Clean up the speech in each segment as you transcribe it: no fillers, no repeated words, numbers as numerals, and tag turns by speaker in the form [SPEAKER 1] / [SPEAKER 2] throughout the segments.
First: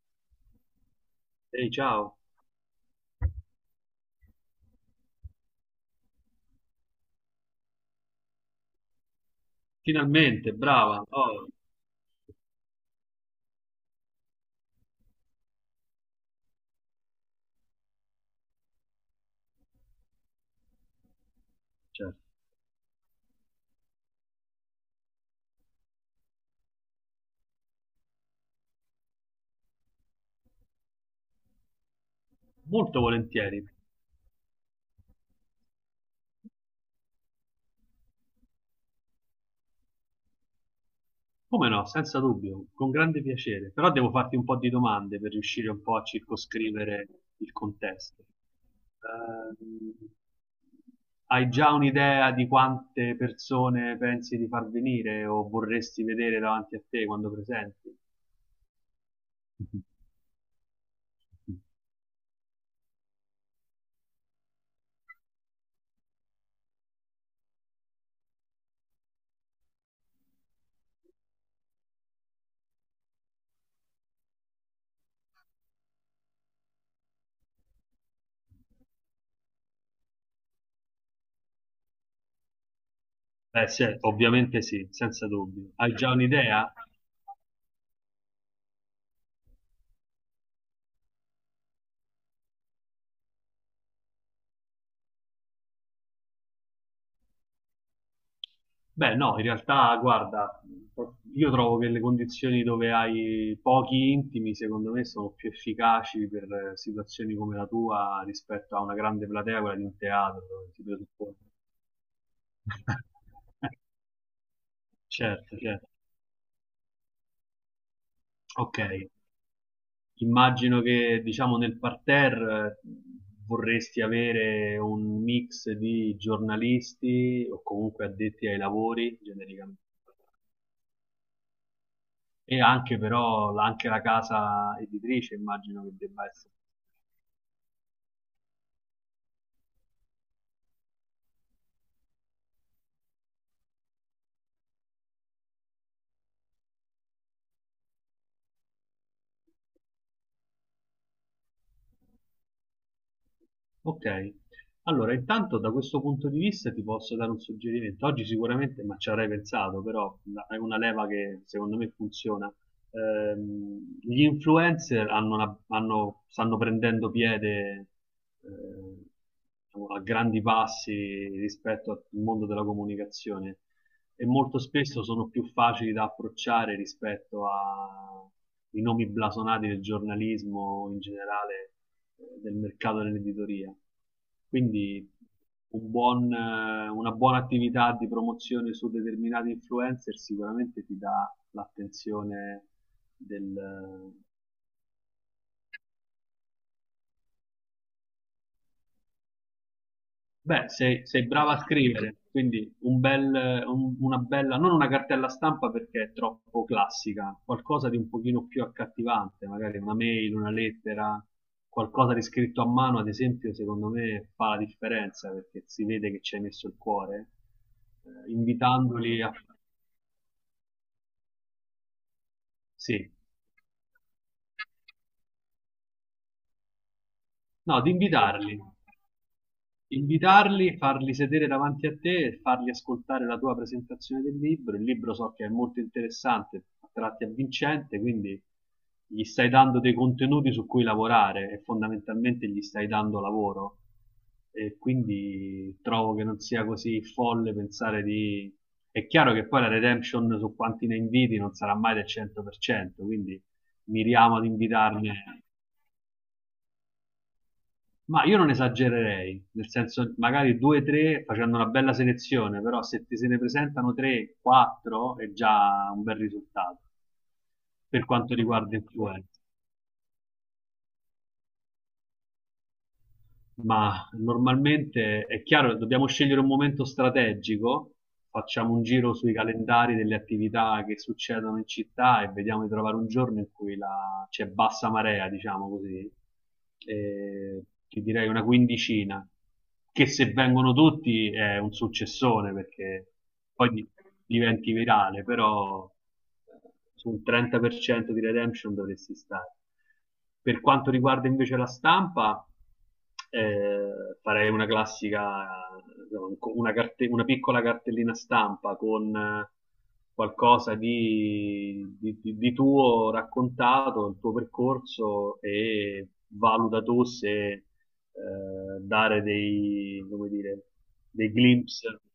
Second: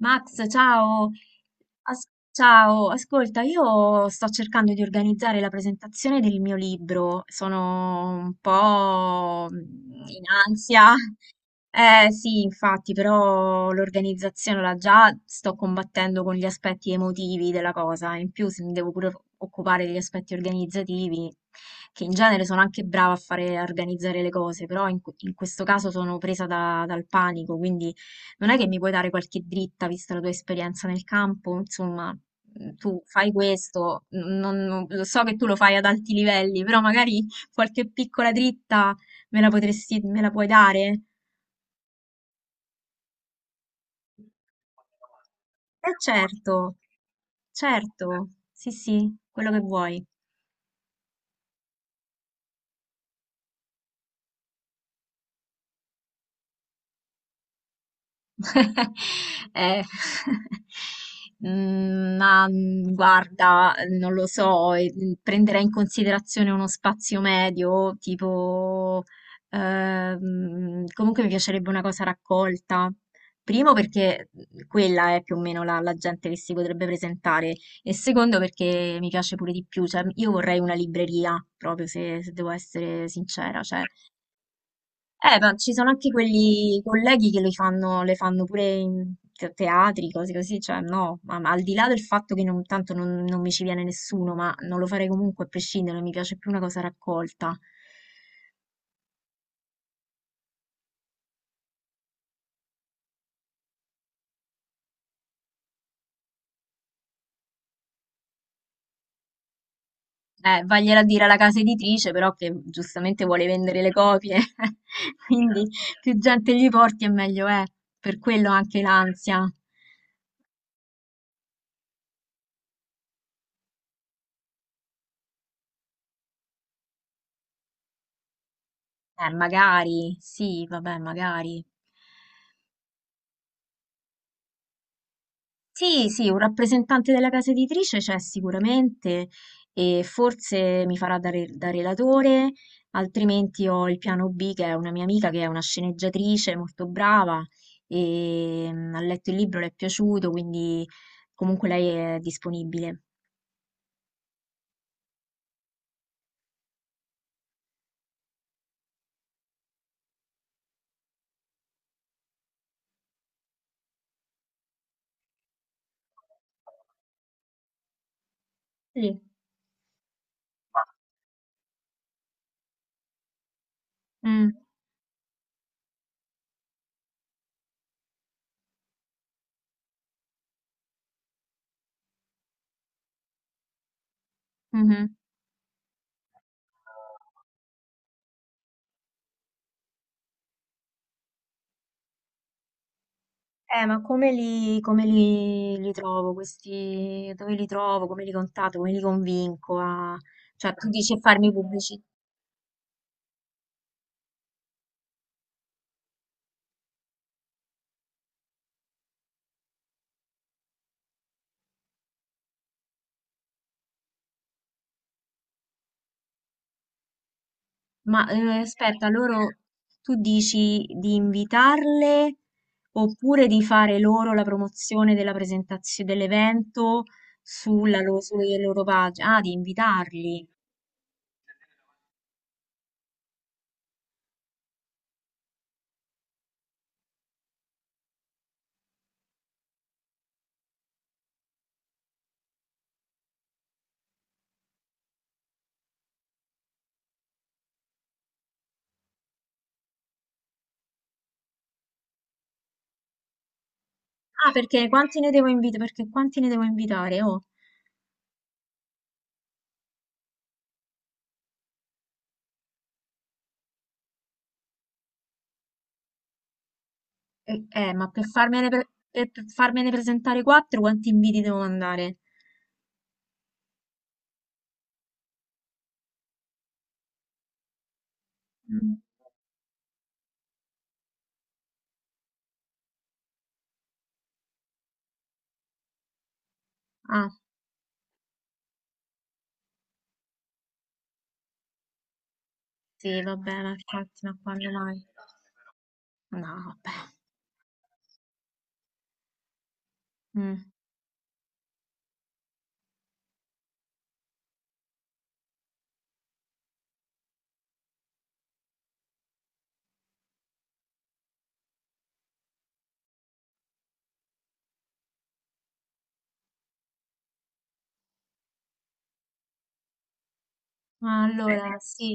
[SPEAKER 1] Max, ciao.
[SPEAKER 2] Ehi, ciao.
[SPEAKER 1] Ciao, ascolta, io sto cercando di organizzare la presentazione del mio libro, sono un po' in
[SPEAKER 2] Finalmente,
[SPEAKER 1] ansia.
[SPEAKER 2] brava. Oh,
[SPEAKER 1] Eh sì, infatti, però l'organizzazione la già sto combattendo con gli aspetti emotivi della cosa, in più se mi devo pure occupare degli aspetti organizzativi, che in
[SPEAKER 2] certo.
[SPEAKER 1] genere sono anche brava a fare, a organizzare le cose, però in questo caso sono presa dal panico, quindi. Non è che mi puoi dare qualche dritta, vista la tua esperienza nel campo? Insomma,
[SPEAKER 2] Molto
[SPEAKER 1] tu fai
[SPEAKER 2] volentieri.
[SPEAKER 1] questo, lo so che tu lo fai ad alti livelli, però magari qualche piccola dritta me la puoi dare?
[SPEAKER 2] Come no, senza dubbio, con grande piacere. Però devo farti un po' di domande per riuscire un
[SPEAKER 1] Eh
[SPEAKER 2] po' a
[SPEAKER 1] certo,
[SPEAKER 2] circoscrivere il contesto.
[SPEAKER 1] certo, sì sì, quello che vuoi.
[SPEAKER 2] Ehm, Hai già un'idea di quante persone pensi di far venire o vorresti vedere davanti a te quando presenti?
[SPEAKER 1] Eh, guarda, non lo so, prenderei in considerazione uno spazio medio, tipo, comunque mi piacerebbe una cosa raccolta. Primo perché quella è più o meno la gente che si potrebbe presentare e secondo perché mi piace pure di più, cioè io vorrei una libreria, proprio se devo essere sincera,
[SPEAKER 2] Beh,
[SPEAKER 1] cioè
[SPEAKER 2] sì, ovviamente sì, senza
[SPEAKER 1] ma ci
[SPEAKER 2] dubbio.
[SPEAKER 1] sono
[SPEAKER 2] Hai
[SPEAKER 1] anche
[SPEAKER 2] già un'idea?
[SPEAKER 1] quelli colleghi che le fanno pure in teatri, cose così, cioè no, ma al di là del fatto che non, tanto non, non mi ci viene nessuno, ma non lo farei comunque a prescindere, mi piace più una cosa raccolta.
[SPEAKER 2] Beh, no, in realtà, guarda, io trovo che le condizioni dove hai pochi intimi, secondo me, sono più efficaci per situazioni come la tua rispetto a una grande platea, quella di un teatro, dove si
[SPEAKER 1] Vagliela a dire
[SPEAKER 2] presuppone.
[SPEAKER 1] alla casa editrice, però che giustamente vuole vendere le copie,
[SPEAKER 2] Certo,
[SPEAKER 1] quindi
[SPEAKER 2] certo.
[SPEAKER 1] più gente gli porti e meglio è, per quello
[SPEAKER 2] Ok,
[SPEAKER 1] anche l'ansia.
[SPEAKER 2] immagino che, diciamo, nel parterre vorresti avere un mix di giornalisti o comunque addetti ai lavori, genericamente.
[SPEAKER 1] Magari, sì, vabbè, magari.
[SPEAKER 2] E anche però anche la casa editrice immagino che
[SPEAKER 1] Sì,
[SPEAKER 2] debba
[SPEAKER 1] sì, un
[SPEAKER 2] essere.
[SPEAKER 1] rappresentante della casa editrice c'è sicuramente e forse mi farà da relatore, altrimenti ho il piano B che è una mia amica che è una sceneggiatrice molto brava e ha letto il libro, le è piaciuto, quindi comunque lei è disponibile.
[SPEAKER 2] Ok, allora intanto da questo punto di vista ti posso dare un suggerimento. Oggi sicuramente, ma ci avrei pensato, però è una leva che secondo me funziona. Gli influencer stanno prendendo piede eh,
[SPEAKER 1] Lì.
[SPEAKER 2] diciamo, a grandi passi rispetto al mondo della comunicazione e
[SPEAKER 1] Mm,
[SPEAKER 2] molto spesso sono più facili da approcciare rispetto a i nomi blasonati del giornalismo in generale del mercato dell'editoria. Quindi
[SPEAKER 1] mhm.
[SPEAKER 2] un buon, una buona attività di promozione su determinati influencer sicuramente ti dà l'attenzione del.
[SPEAKER 1] Ma li trovo questi, dove li trovo, come li contatto, come li convinco a...
[SPEAKER 2] Beh,
[SPEAKER 1] Cioè, tu
[SPEAKER 2] sei,
[SPEAKER 1] dici a
[SPEAKER 2] sei
[SPEAKER 1] farmi
[SPEAKER 2] brava a
[SPEAKER 1] pubblicità?
[SPEAKER 2] scrivere, quindi una bella, non una cartella stampa perché è troppo classica, qualcosa di un pochino più accattivante, magari una mail, una lettera, qualcosa di scritto a mano, ad esempio, secondo me fa la differenza perché si vede che ci hai messo il cuore,
[SPEAKER 1] Ma aspetta,
[SPEAKER 2] invitandoli a...
[SPEAKER 1] loro tu dici di invitarle
[SPEAKER 2] Sì,
[SPEAKER 1] oppure di fare loro la promozione della presentazione dell'evento
[SPEAKER 2] no, di
[SPEAKER 1] sulle
[SPEAKER 2] invitarli.
[SPEAKER 1] loro pagine? Ah, di invitarli.
[SPEAKER 2] Invitarli, farli sedere davanti a te e farli ascoltare la tua presentazione del libro. Il libro so che è molto interessante, a tratti avvincente, quindi gli stai dando dei contenuti su cui lavorare e fondamentalmente gli stai dando lavoro. E quindi trovo che non sia così folle pensare di... È chiaro che poi la redemption su quanti ne inviti non sarà mai del 100%, quindi miriamo ad
[SPEAKER 1] Ah, perché
[SPEAKER 2] invitarne.
[SPEAKER 1] quanti ne devo invitare? Perché quanti ne devo invitare? Oh,
[SPEAKER 2] Ma io non esagererei, nel senso magari due o tre facendo una bella selezione, però se ti se ne presentano tre, quattro è già un bel risultato per
[SPEAKER 1] ma
[SPEAKER 2] quanto riguarda influencer.
[SPEAKER 1] per farmene presentare quattro, quanti inviti devo mandare?
[SPEAKER 2] Ma normalmente è chiaro, dobbiamo scegliere un momento strategico, facciamo un
[SPEAKER 1] Mm.
[SPEAKER 2] giro sui calendari delle attività che succedono in città e vediamo di trovare un giorno in cui c'è bassa marea, diciamo così.
[SPEAKER 1] Ah,
[SPEAKER 2] E ti direi una quindicina, che se vengono tutti è un successone perché
[SPEAKER 1] sì, vabbè,
[SPEAKER 2] poi
[SPEAKER 1] ma
[SPEAKER 2] di-
[SPEAKER 1] infatti, ma quando
[SPEAKER 2] diventi
[SPEAKER 1] mai?
[SPEAKER 2] virale, però
[SPEAKER 1] No, vabbè.
[SPEAKER 2] sul 30% di redemption dovresti stare. Per
[SPEAKER 1] Mm.
[SPEAKER 2] quanto riguarda invece la stampa, eh, farei una classica, una, una, piccola cartellina stampa con qualcosa di tuo raccontato, il tuo percorso e valuta tu se dare dei, come dire,
[SPEAKER 1] Ma
[SPEAKER 2] dei
[SPEAKER 1] allora, bene,
[SPEAKER 2] glimpse,
[SPEAKER 1] sì.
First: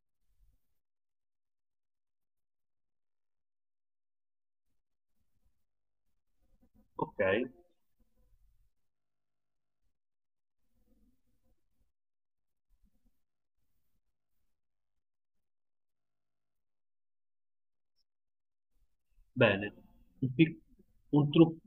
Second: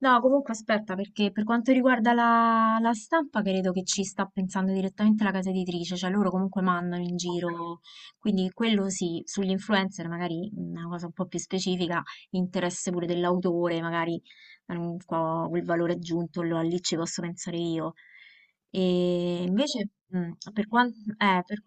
[SPEAKER 1] No, comunque aspetta, perché per quanto riguarda la stampa, credo che ci sta pensando direttamente la casa editrice, cioè loro comunque mandano in
[SPEAKER 2] ok,
[SPEAKER 1] giro, quindi quello sì, sugli influencer magari una cosa un po' più specifica, interesse pure dell'autore, magari qua quel valore aggiunto, allora lì ci posso pensare io. E
[SPEAKER 2] bene,
[SPEAKER 1] invece,
[SPEAKER 2] un, pic-
[SPEAKER 1] per quanto...
[SPEAKER 2] un
[SPEAKER 1] Per...
[SPEAKER 2] tru-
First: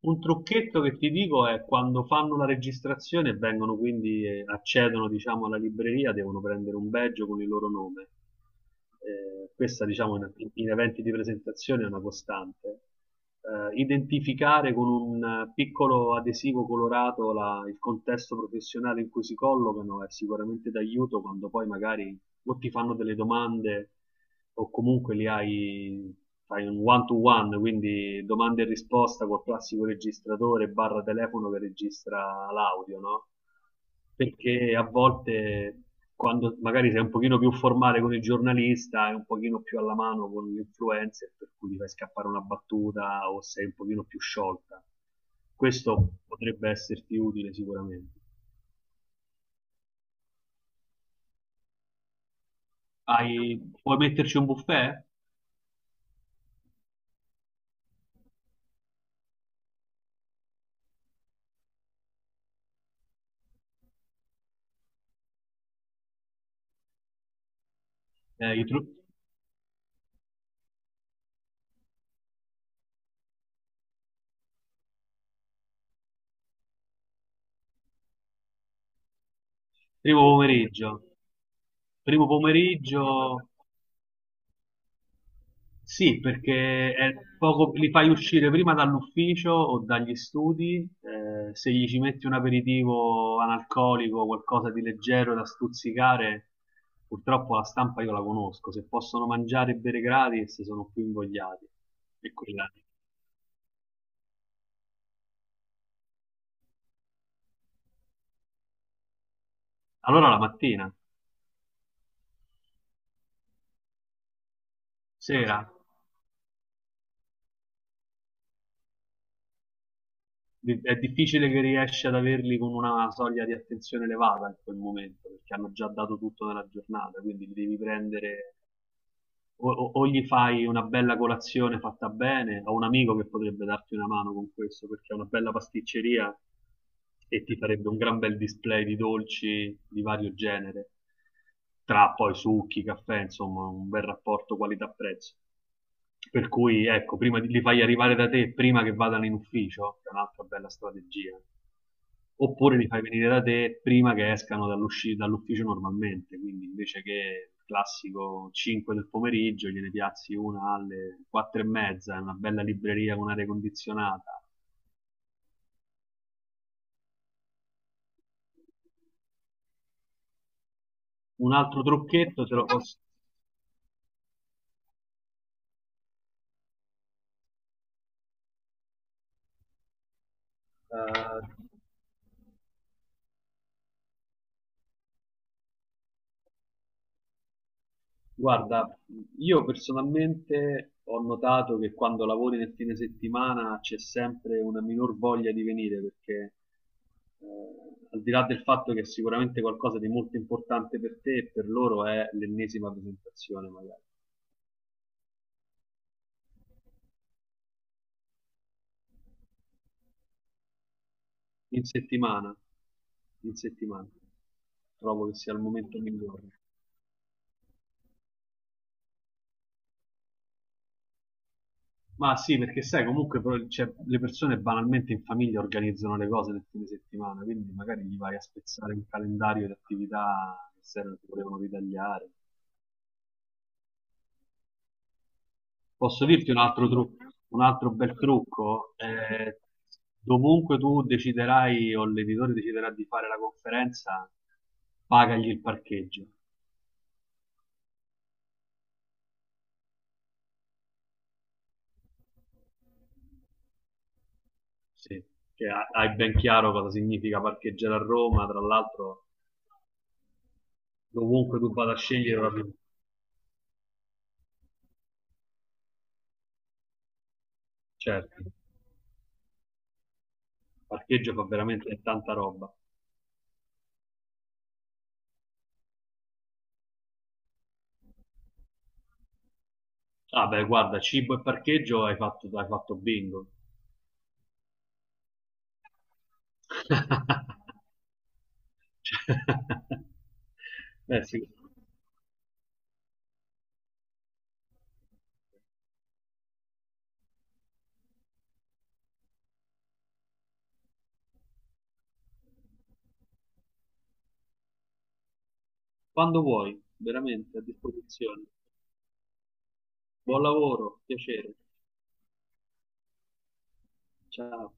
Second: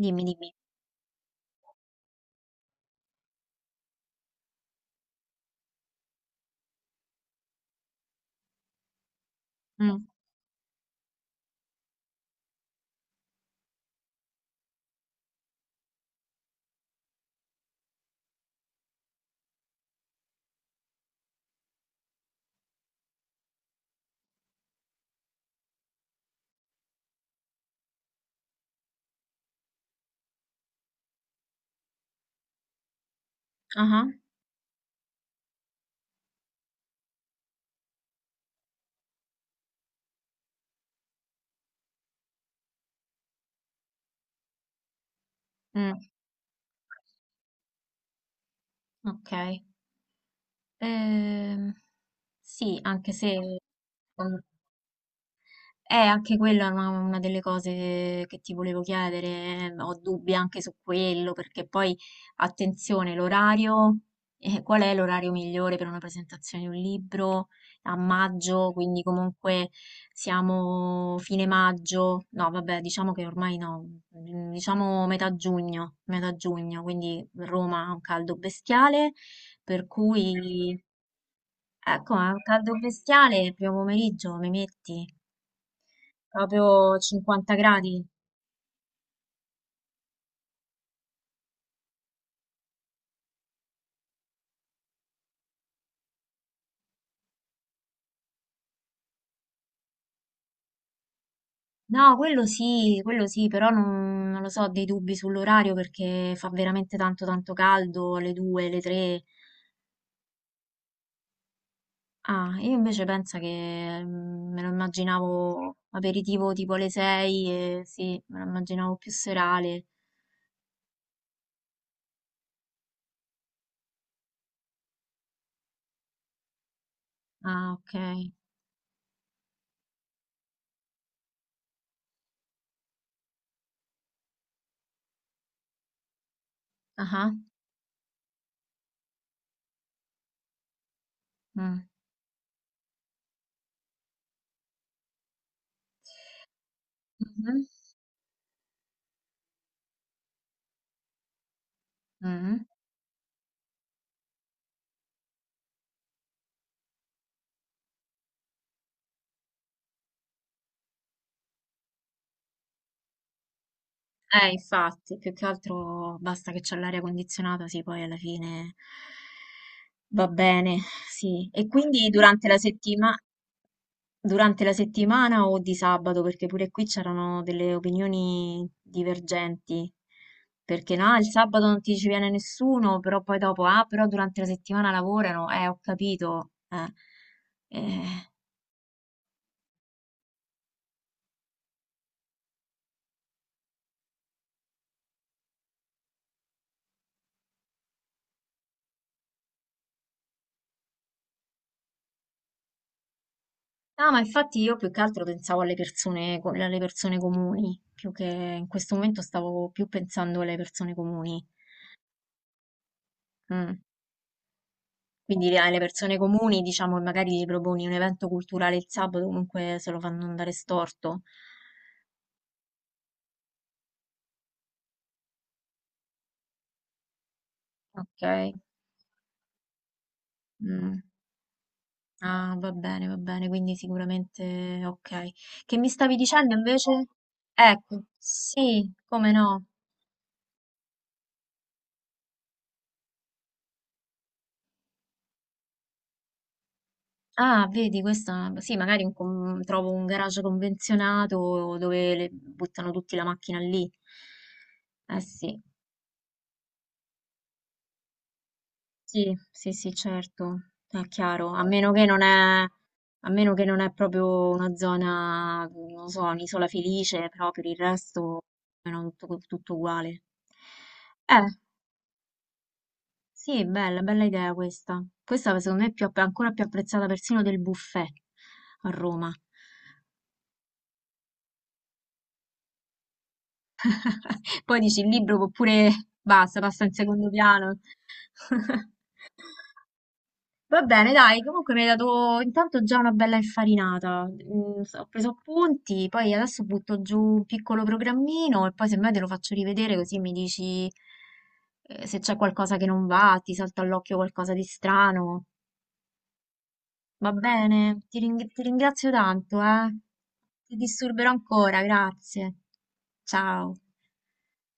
[SPEAKER 2] un
[SPEAKER 1] dimmi.
[SPEAKER 2] trucchetto che ti dico è quando fanno la registrazione e vengono quindi, accedono diciamo alla libreria, devono prendere un badge con il loro nome. Questa
[SPEAKER 1] Mm,
[SPEAKER 2] diciamo in eventi di presentazione è una costante. Identificare con un piccolo adesivo colorato il contesto professionale in cui si collocano è sicuramente d'aiuto quando poi magari o ti fanno delle domande o comunque li hai, fai un one to one, quindi domande e risposta col classico registratore barra telefono che registra l'audio, no?
[SPEAKER 1] aha,
[SPEAKER 2] Perché a volte quando magari sei un pochino più formale con il giornalista e un pochino più alla mano con l'influencer, per cui ti fai scappare una battuta o sei un pochino più sciolta.
[SPEAKER 1] mm,
[SPEAKER 2] Questo potrebbe esserti utile sicuramente.
[SPEAKER 1] ok. Ehm, sì, anche
[SPEAKER 2] Hai,
[SPEAKER 1] se
[SPEAKER 2] puoi metterci
[SPEAKER 1] um,
[SPEAKER 2] un buffet?
[SPEAKER 1] è anche quella una delle cose che ti volevo chiedere, ho dubbi anche su quello, perché poi, attenzione, l'orario, qual è l'orario migliore per una presentazione di un libro? A
[SPEAKER 2] Eh, i,
[SPEAKER 1] maggio,
[SPEAKER 2] tru-
[SPEAKER 1] quindi comunque siamo fine maggio, no, vabbè, diciamo che ormai no, diciamo metà giugno, quindi Roma ha un caldo bestiale, per
[SPEAKER 2] Primo
[SPEAKER 1] cui...
[SPEAKER 2] pomeriggio.
[SPEAKER 1] Ecco,
[SPEAKER 2] Primo
[SPEAKER 1] ma un caldo
[SPEAKER 2] pomeriggio,
[SPEAKER 1] bestiale, primo pomeriggio, mi metti
[SPEAKER 2] sì, perché
[SPEAKER 1] proprio
[SPEAKER 2] è
[SPEAKER 1] 50
[SPEAKER 2] poco, li
[SPEAKER 1] gradi.
[SPEAKER 2] fai uscire prima dall'ufficio o dagli studi, se gli ci metti un aperitivo analcolico, qualcosa di leggero da stuzzicare, purtroppo la stampa io la conosco, se possono mangiare e bere gratis sono più invogliati.
[SPEAKER 1] No,
[SPEAKER 2] E quella-
[SPEAKER 1] quello sì, però non, non lo so, ho dei dubbi sull'orario perché fa veramente tanto tanto caldo, alle 2, alle 3.
[SPEAKER 2] Allora la mattina,
[SPEAKER 1] Ah, io invece penso che me lo
[SPEAKER 2] sera.
[SPEAKER 1] immaginavo aperitivo tipo alle 6, e sì, me lo immaginavo più serale.
[SPEAKER 2] È difficile che riesci ad averli con una soglia di attenzione elevata in quel momento, perché hanno già dato tutto nella giornata, quindi li
[SPEAKER 1] Ah,
[SPEAKER 2] devi
[SPEAKER 1] ok.
[SPEAKER 2] prendere o, o gli fai una bella colazione fatta bene, ho un amico che potrebbe darti una mano con questo, perché ha una bella pasticceria
[SPEAKER 1] Ah, ah.
[SPEAKER 2] e ti farebbe un gran bel display di dolci di vario genere,
[SPEAKER 1] Mm.
[SPEAKER 2] tra poi succhi, caffè, insomma, un bel rapporto qualità-prezzo. Per cui, ecco, li
[SPEAKER 1] Mhm.
[SPEAKER 2] fai arrivare da te prima che vadano in ufficio, che è un'altra bella strategia,
[SPEAKER 1] Mhm.
[SPEAKER 2] oppure li fai venire da te prima che escano dall'ufficio normalmente, quindi invece che il classico 5 del pomeriggio, gliene piazzi una alle 4 e mezza, in una bella libreria con aria condizionata.
[SPEAKER 1] Infatti, più che altro basta che c'è l'aria condizionata, sì, poi alla fine va bene, sì.
[SPEAKER 2] Un
[SPEAKER 1] E
[SPEAKER 2] altro
[SPEAKER 1] quindi
[SPEAKER 2] trucchetto
[SPEAKER 1] durante
[SPEAKER 2] te
[SPEAKER 1] la
[SPEAKER 2] lo posso...
[SPEAKER 1] durante la settimana o di sabato, perché pure qui c'erano delle opinioni divergenti, perché no, il
[SPEAKER 2] eh,
[SPEAKER 1] sabato non ti ci viene nessuno, però poi dopo, ah, però durante la settimana lavorano, ho capito, eh. Eh.
[SPEAKER 2] Guarda, io personalmente ho notato che quando lavori nel fine settimana c'è sempre una minor voglia di venire perché eh, al di là del fatto che è sicuramente qualcosa di molto importante per te e per loro è l'ennesima presentazione magari.
[SPEAKER 1] No, ma infatti io più che altro pensavo alle persone, alle persone comuni, più che in questo momento stavo più pensando alle persone comuni.
[SPEAKER 2] In settimana, in
[SPEAKER 1] Mm.
[SPEAKER 2] settimana, trovo che sia
[SPEAKER 1] Quindi
[SPEAKER 2] il
[SPEAKER 1] alle
[SPEAKER 2] momento
[SPEAKER 1] persone
[SPEAKER 2] migliore.
[SPEAKER 1] comuni, diciamo, e magari gli proponi un evento culturale il sabato, comunque se lo fanno andare storto.
[SPEAKER 2] Ma sì, perché sai, comunque però, cioè, le persone banalmente in famiglia organizzano le cose nel fine settimana, quindi magari gli vai a
[SPEAKER 1] Ok.
[SPEAKER 2] spezzare un calendario di attività che
[SPEAKER 1] Mm.
[SPEAKER 2] se non ti volevano ritagliare.
[SPEAKER 1] Ah, va bene, quindi sicuramente ok. Che mi stavi
[SPEAKER 2] Posso dirti
[SPEAKER 1] dicendo
[SPEAKER 2] un altro
[SPEAKER 1] invece?
[SPEAKER 2] trucco, un altro
[SPEAKER 1] Ecco,
[SPEAKER 2] bel
[SPEAKER 1] sì,
[SPEAKER 2] trucco?
[SPEAKER 1] come no.
[SPEAKER 2] Dovunque tu deciderai o l'editore deciderà di fare la conferenza, pagagli il parcheggio.
[SPEAKER 1] Ah, vedi, questa sì, magari un trovo un garage convenzionato dove buttano tutti la macchina lì. Eh
[SPEAKER 2] Sì,
[SPEAKER 1] sì,
[SPEAKER 2] che hai ben chiaro cosa significa parcheggiare a Roma, tra l'altro
[SPEAKER 1] sì, certo, è chiaro.
[SPEAKER 2] dovunque
[SPEAKER 1] A
[SPEAKER 2] tu
[SPEAKER 1] meno
[SPEAKER 2] vada a
[SPEAKER 1] che non
[SPEAKER 2] scegliere,
[SPEAKER 1] è,
[SPEAKER 2] proprio-
[SPEAKER 1] a meno che non è proprio una zona, non lo so, un'isola felice, però per il resto
[SPEAKER 2] certo.
[SPEAKER 1] è tutto, tutto uguale.
[SPEAKER 2] Parcheggio fa
[SPEAKER 1] Eh,
[SPEAKER 2] veramente tanta roba.
[SPEAKER 1] sì, bella, bella idea questa. Questa secondo me è più ancora più apprezzata persino del buffet a Roma.
[SPEAKER 2] Ah beh, guarda, cibo e parcheggio hai fatto bingo.
[SPEAKER 1] Poi dici il libro può pure basta, passa in secondo piano.
[SPEAKER 2] Cioè,
[SPEAKER 1] Va bene,
[SPEAKER 2] beh,
[SPEAKER 1] dai,
[SPEAKER 2] sì.
[SPEAKER 1] comunque mi hai dato intanto già una bella infarinata. Ho preso appunti, poi adesso butto giù un piccolo programmino e poi semmai te lo faccio rivedere così mi dici se c'è qualcosa che non va, ti salta all'occhio qualcosa di strano.
[SPEAKER 2] Quando vuoi,
[SPEAKER 1] Va
[SPEAKER 2] veramente a
[SPEAKER 1] bene,
[SPEAKER 2] disposizione.
[SPEAKER 1] ti ringrazio tanto, eh.
[SPEAKER 2] Buon
[SPEAKER 1] Ti
[SPEAKER 2] lavoro,
[SPEAKER 1] disturberò
[SPEAKER 2] piacere.
[SPEAKER 1] ancora, grazie. Ciao.
[SPEAKER 2] Ciao.